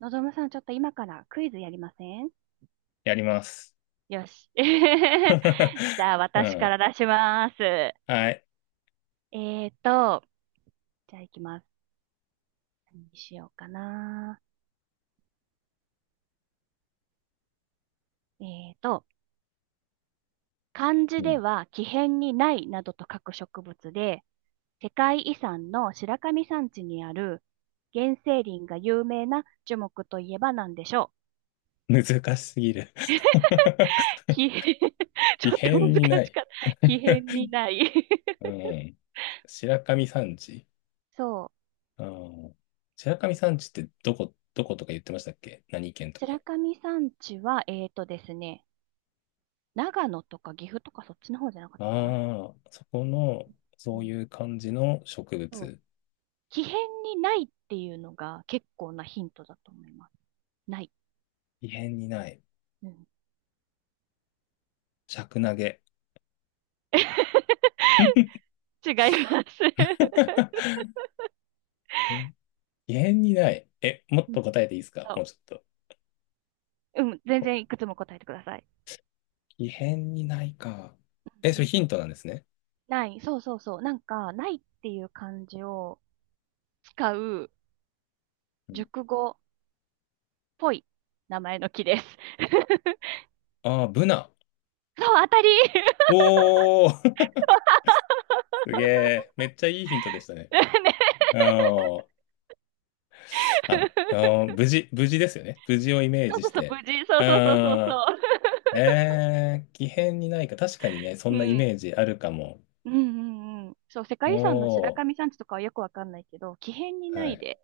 のぞむさん、ちょっと今からクイズやりません？やります。よし。じゃあ、う私かん。ら出します。はい。ーと、じゃあ行きます。何にしようかな。えーと、漢う字でん、は木偏にないなどと書く植物で、世界遺産の白神山地にある原生林が有名な樹木といえば何でしょ難しすぎる。 う？ 木偏 異ちょっと変難になしい。かった。木偏にない。 うん。白神山地。そう。うん。白神山地ってどこ、どことか言ってましたっけ？何県と白か。神山地は、えーとですね、長野とか岐阜とかそっちの方じゃなかったかな。ああ、そこの、うそうん、いう感じの植そう。物。奇変にないっていうのが結構なヒントだと思います。ない。異変にない。うん、尺投げ。 違います。え、異変にない。え、もっうん、と答えていいですか？もそうちょっと。う。うん、全お、然いくつも答えてください。異変にないか。え、うそんうれん、ヒントなんですね。ない、そう。なんか、ないっていう漢字を使ううん、熟語っぽい名前の木です。ああ、ブナ。そう、当たり。 おー。 すげえ。めっちゃいいヒントでしたね。ね。うん。あ、うん、無事、無事ですよね。無事をイメーそうジそうしそう、無て。事。そううそうそうそうん。そえー、奇変にないか。確かにね、そう。んなイうん。メージあるかも。うんうんうん。そう、世界遺産の白お神ー。山地とかはよくわかんないけど、奇変になはいい。で。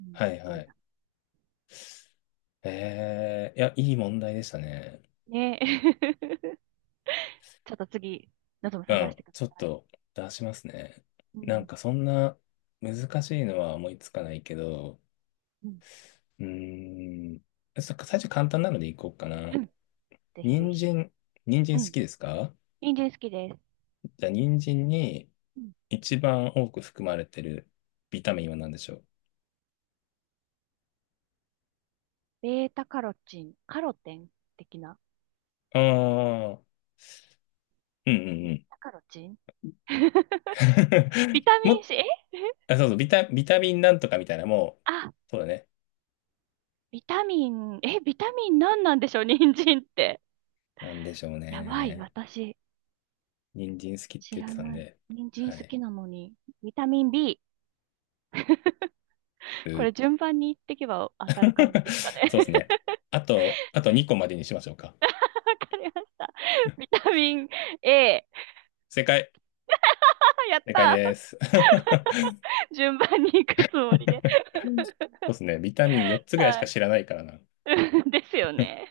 うん、はいはい。えー、いや、いい問題でしたね。ねえ。ちょっと次、のぞむうさん出ん。してくだちょっさい。と出しますね。うなんん。かそんな難しいのは思いつかないけど、うん。うーん。そっか、最初簡単なのでいこうかな。うん。ぜひぜ人ひ。参、人う参好ん。きですか？人参好きです。じゃあ、人参にうん。一番多く含まれてるビタミンは何でしょう？ベータカロチン、カロテン的な。ああー、うんうんベうーん。タカロチン。 ビ タミン も、C、え、あ、そうそう、ビタミンなんとかみたいな、もあ、う、そうだね。ビタミン、え、ビタミン何なんでしょう、人参って。なんでしょうやばい、ね。私、人参好きって知言っらてたんない。で、人参は好い。きなのに、ビタミン B。こう。 れ順番に言っていけば当たる感じ ですかね。そうですね。あと2個までにしましょうか。わかりました。ビタミン A。正解。あ、やっ正解たです。ー。 順番に行くつもりで。そうです ね。ビタミン4つぐらいしはかい。知らないからな。ですよね。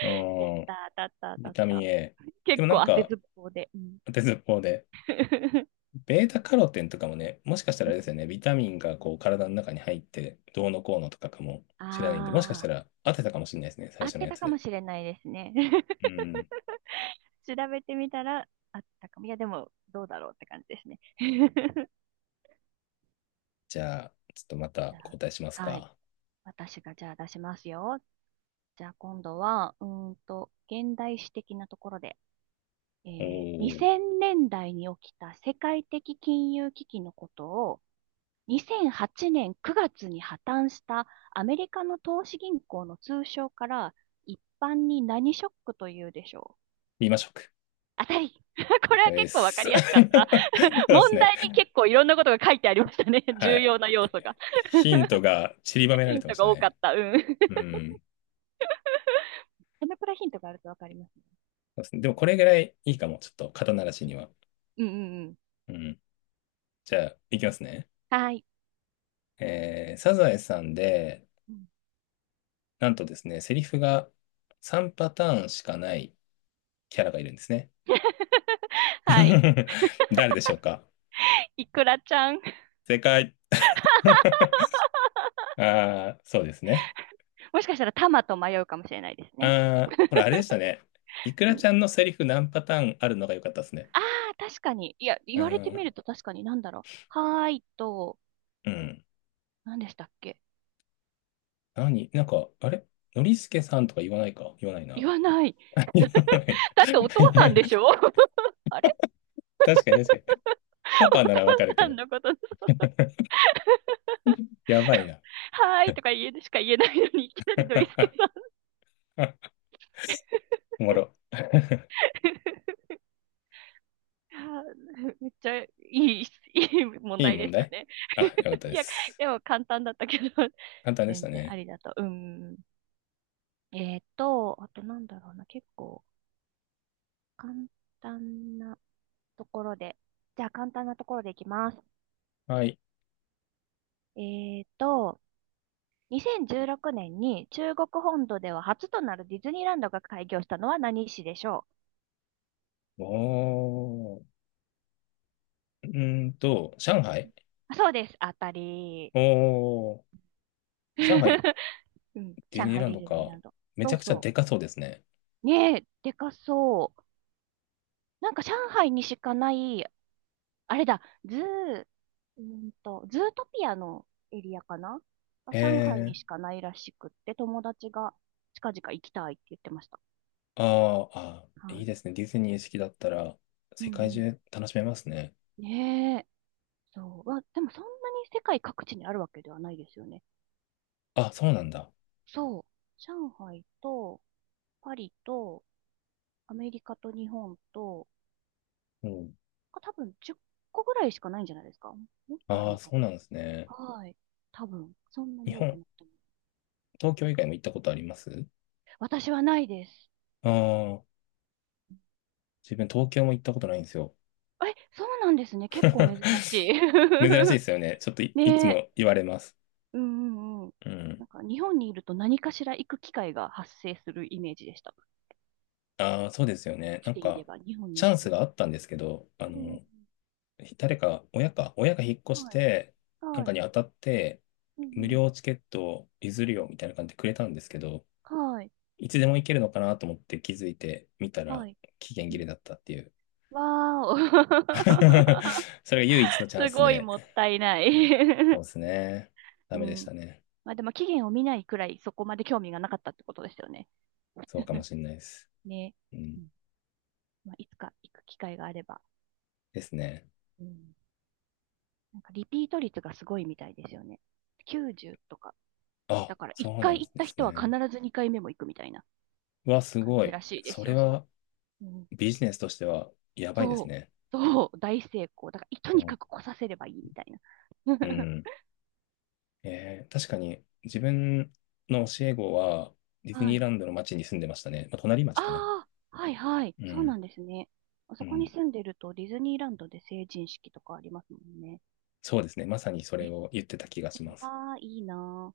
う やっん。たー、当たっビた、当タたっミた。ン A。で結もなん構当てか、ずっぽうで。うん。 鉄方で、ベータカロテンとかもね、もしかしたらあれですよね、ビタミンがこう体の中に入って、どうのこうのとかかもしれないんで、もしかしあたあ、ら当てたかもしれないですね、最合っ初のてやたつかで。もしれないですね。うん。調べてみたら合ってたかも。いや、でも、どうだろうって感じですね。じゃあ、ちょっとまたじゃ交代しますあ、はい。か。私がじゃあ出しますよ。じゃあ今度は、現代史的なところで、おー、2000年代に起きた世界的金融危機のことを、2008年9月に破綻したアメリカの投資銀行の通称から一般に何ショックというでしょう？リーマショック。当たり。 これはで結構わす。か そりやすかった。う です問ね。題に結構いろんなことが書いてありましたね。は重い。要な要素え、が。ヒ ントが散りばめらヒれンてまトしたが多かっね。た。うん。う ん。このくヒントがあるとわかります。そうですね。でもこれぐらいいいかも、ちょっと肩慣らしには。うんうんうん。うん。じゃあ、いきますね。はい。えー、サザエさんで、うん。 なんとですね、セリフが3パターンしかないキャラがいるんですね。はい。誰でしょうか？いくらちゃん。正解。ああ、そうですね。もしかしたらタマと迷うかもしれないですね。ああ、これあれ でしたね。イクうラちん、ゃんのセリフ何パターンあるのが良かったですね。ああ、確かに。いや、言うわれてみん。ると確かになんだろう。はーいと、うん。何でしたっけ？何、なんか、あれ、ノリスケさんとか言わないか、言わないな。言わない。言わな い。だっ てお父さんでしょ。 あれ、確かに確かに。パパお父ならわかるけさんど。のこと、やばいな。はーいとか言えしか言えないのに、いきなりノリスケさん。おもろ。あー、めっちゃいい、いい問いい題で問した題、ね。あ、よかった いでや、す。でも簡単だったけど、簡単でし全た然あね。りだと。うん、あとなんだろうな、結構簡単なところで。じゃあ簡単なところでいきます。はい。えっと、2016年に中国本土では初となるディズニーランドが開業したのは何市でしょおー。うーんと、上海。う？あ、そうです。当たり。おー。上海、うん、ディズ上ニー海ランディドズニーか。ランド。めちそゃうくちゃそでかそうですね。う。ねえ、でかそう。なんか上海にしかないあれだ、ズー、ズートピアのエリアかな、あ、え上海にしー。かないらしくって、友達が近々行きたいって言ってました。あー、あー、はいいい。ですね。ディズニー好きだったら、うん世う界ん。中楽しめますね。ねえ。そう。まあ、でもそんなに世界各地にあるわけではないですよね。あ、そうなんだ。そう。上海と、パリと、アメリカと日本と、うん。あ、多分10個ぐらいしかないんじゃないですか？もっとあるああ、のかそうなんですね。な。はい。多分、そんな日に多く本、なっても。東京以外も行ったことあります？私はないです。ああー、自分東京も行ったことないんですよ。え、そうなんですね。結構珍しい。珍しい ですよね。ちょっといつねえ。も言われます。うんうんうん。うん。なんか日本にいると何かしら行く機会が発生するイメージでした。ああ、そうですよ生ね。きなんていれか、ば、日本チにャ生ンきていスれがあったんですけど、あば。うの、ん誰か、親か、親が引っ越うん。しはい。て、なんはかい。に当たって、う無ん料チケットを譲るよみたいな感じでくれたんですけど、うん。はい。いつでも行けるのかなと思って気づいてみたはら、い。期限う切ん、れだったっていう。わーお。それが唯一の チャンすスごいで、もったいない。 そう ですね。ダうメでしん。たね。まあでも期限を見ないくらいそこまで興味がなかったってことですよね。そうかも しれないです。ね。ううん。ん、まあ、いつか行く機会があれば。ですね。うん、なんかリピート率がすごいみたいですよね。90とか。だあ、から1そうなん回行っでたす人は必ね。ず2回目も行くみたいなうわ、す感ごじい。らしいでそすれよ、そはう。うん、ビジネスとしてはやばいですそう、ね。そう、大成功。だから、い とうにん。かく来させればいいみたいな。う ん、えー、確かに自分の教え子はディズはニーい。ランドの町に住んでましたね。まあ、隣町かな。ああ、はいはい。うそうん。なんですね。あうそこにん。住んでるとディズニーランドで成人式とかありますもんね。そうですね。まさにそれえ、を言ってた気がします。ああ、いいなあ。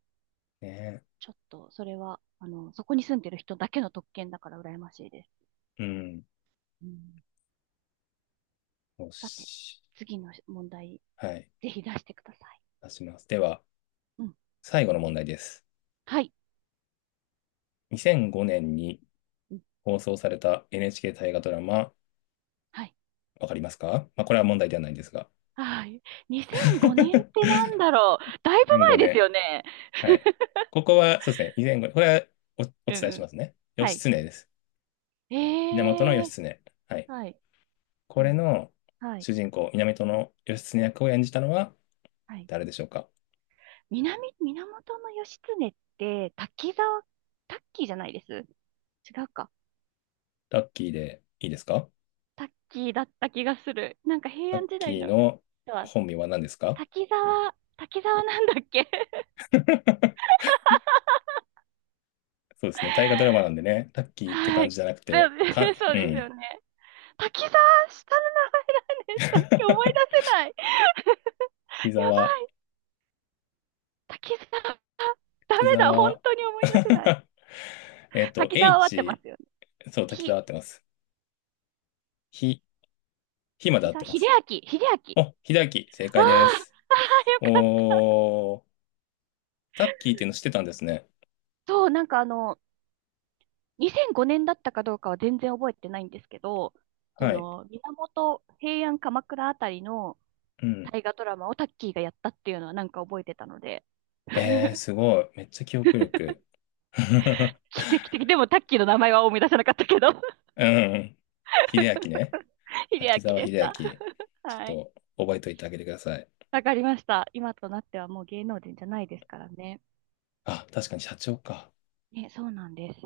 ね。ちょっと、それは、あの、そこに住んでる人だけの特権だから羨ましいです。うん。うん、よさて、し。次の問題はい。ぜひ出してください。出します。では、うん、最後の問題です。はい、2005年にうん。放送された NHK 大河ドラマ、はい。わかりますか？まあ、これは問題ではないんですが。はい。2005年ってなんだろう。だいぶ2005前ですよね。年、はい。ここは、そうですね。以前ご、これはお、おうん伝えうしん。ますね。は義い。経です。源ええ、義経。はい。はい。こうれん。のはい。主人公、源義経役を演じたのははい。誰でしょうか？南、源義経って、滝沢、タッキーじゃないです。違うか。タッキーでいいですか？タッキーだった気がする。なんか平タッ安時キ代ーのの人は、本名は何ですか？ 滝沢なんだっけ。 そうですね。大河ドラマなんでね、タッ キーっては感い。じじゃなくそて、かん、う。 そううですよん。ね。滝沢、下の名前なんです。さっき思い出 せない。木 やば沢、い。滝沢、ダメ木だ。本沢 当に思い出せない。えっと、滝沢は合ってま H、すよね。そう、滝ひ、沢合ってます。ひ、ひまで滝合っ沢、てま秀す。明、秀明。お、ひだき、正ああ、解であす。あ、よかった。おー、タッキーっていうの知ってたんですね。そう、なんかあの、2005年だったかどうかは全然覚えてないんですけど、そはい。の、源平安鎌倉あたりのうん。大河ドラマをタッキーがやったっていうのはなんか覚えてたので、えー、すごい。めっちゃ記憶力。奇跡的。でもタッキーの名前は思い出せなかったけど。 うん。秀 明ね。秀明滝沢で秀し明。た。ち ょっはい。と覚えておいてあげてください。わかりました。今となってはもう芸能人じゃないですからね。あ、確かに社長か。ね、そうなんです。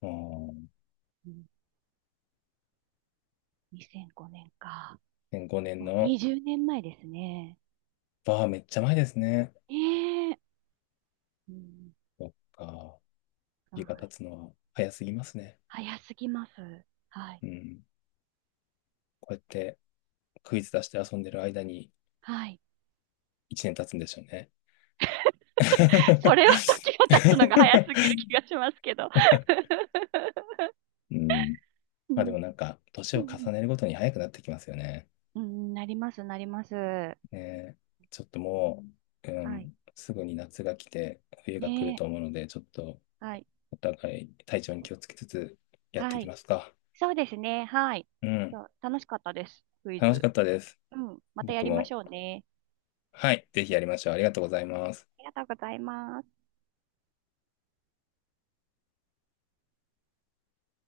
うん。うん、2005年か。5年もうの20年前ですね。バーめっちゃ前ですね。ねえ。うん、そっか。は日が経い。つのは早すぎますね。早すぎます。はい。うん。こうやってクイズ出して遊んでる間にはい。1年経つんでしょうね。それは時が経つのが早すぎる気がしますけど。うん。うまあでん。もなんか、年うをん、重ねるごとに早くなってきますよね。うんうん、なります、なります。ねえ、ちょっともう、うはい。ん、すぐに夏が来て、冬が来るねと思うので、ちょっとえ。はい。お互い体調に気をつけつつやってはいきい。ますか。そうですね。はい。うん。そう、楽しかったです。クイ楽しズ。かったです。うん。またや僕りましも。ょうね。はい。ぜひやりましょう。ありがとうございます。ありがとうございます。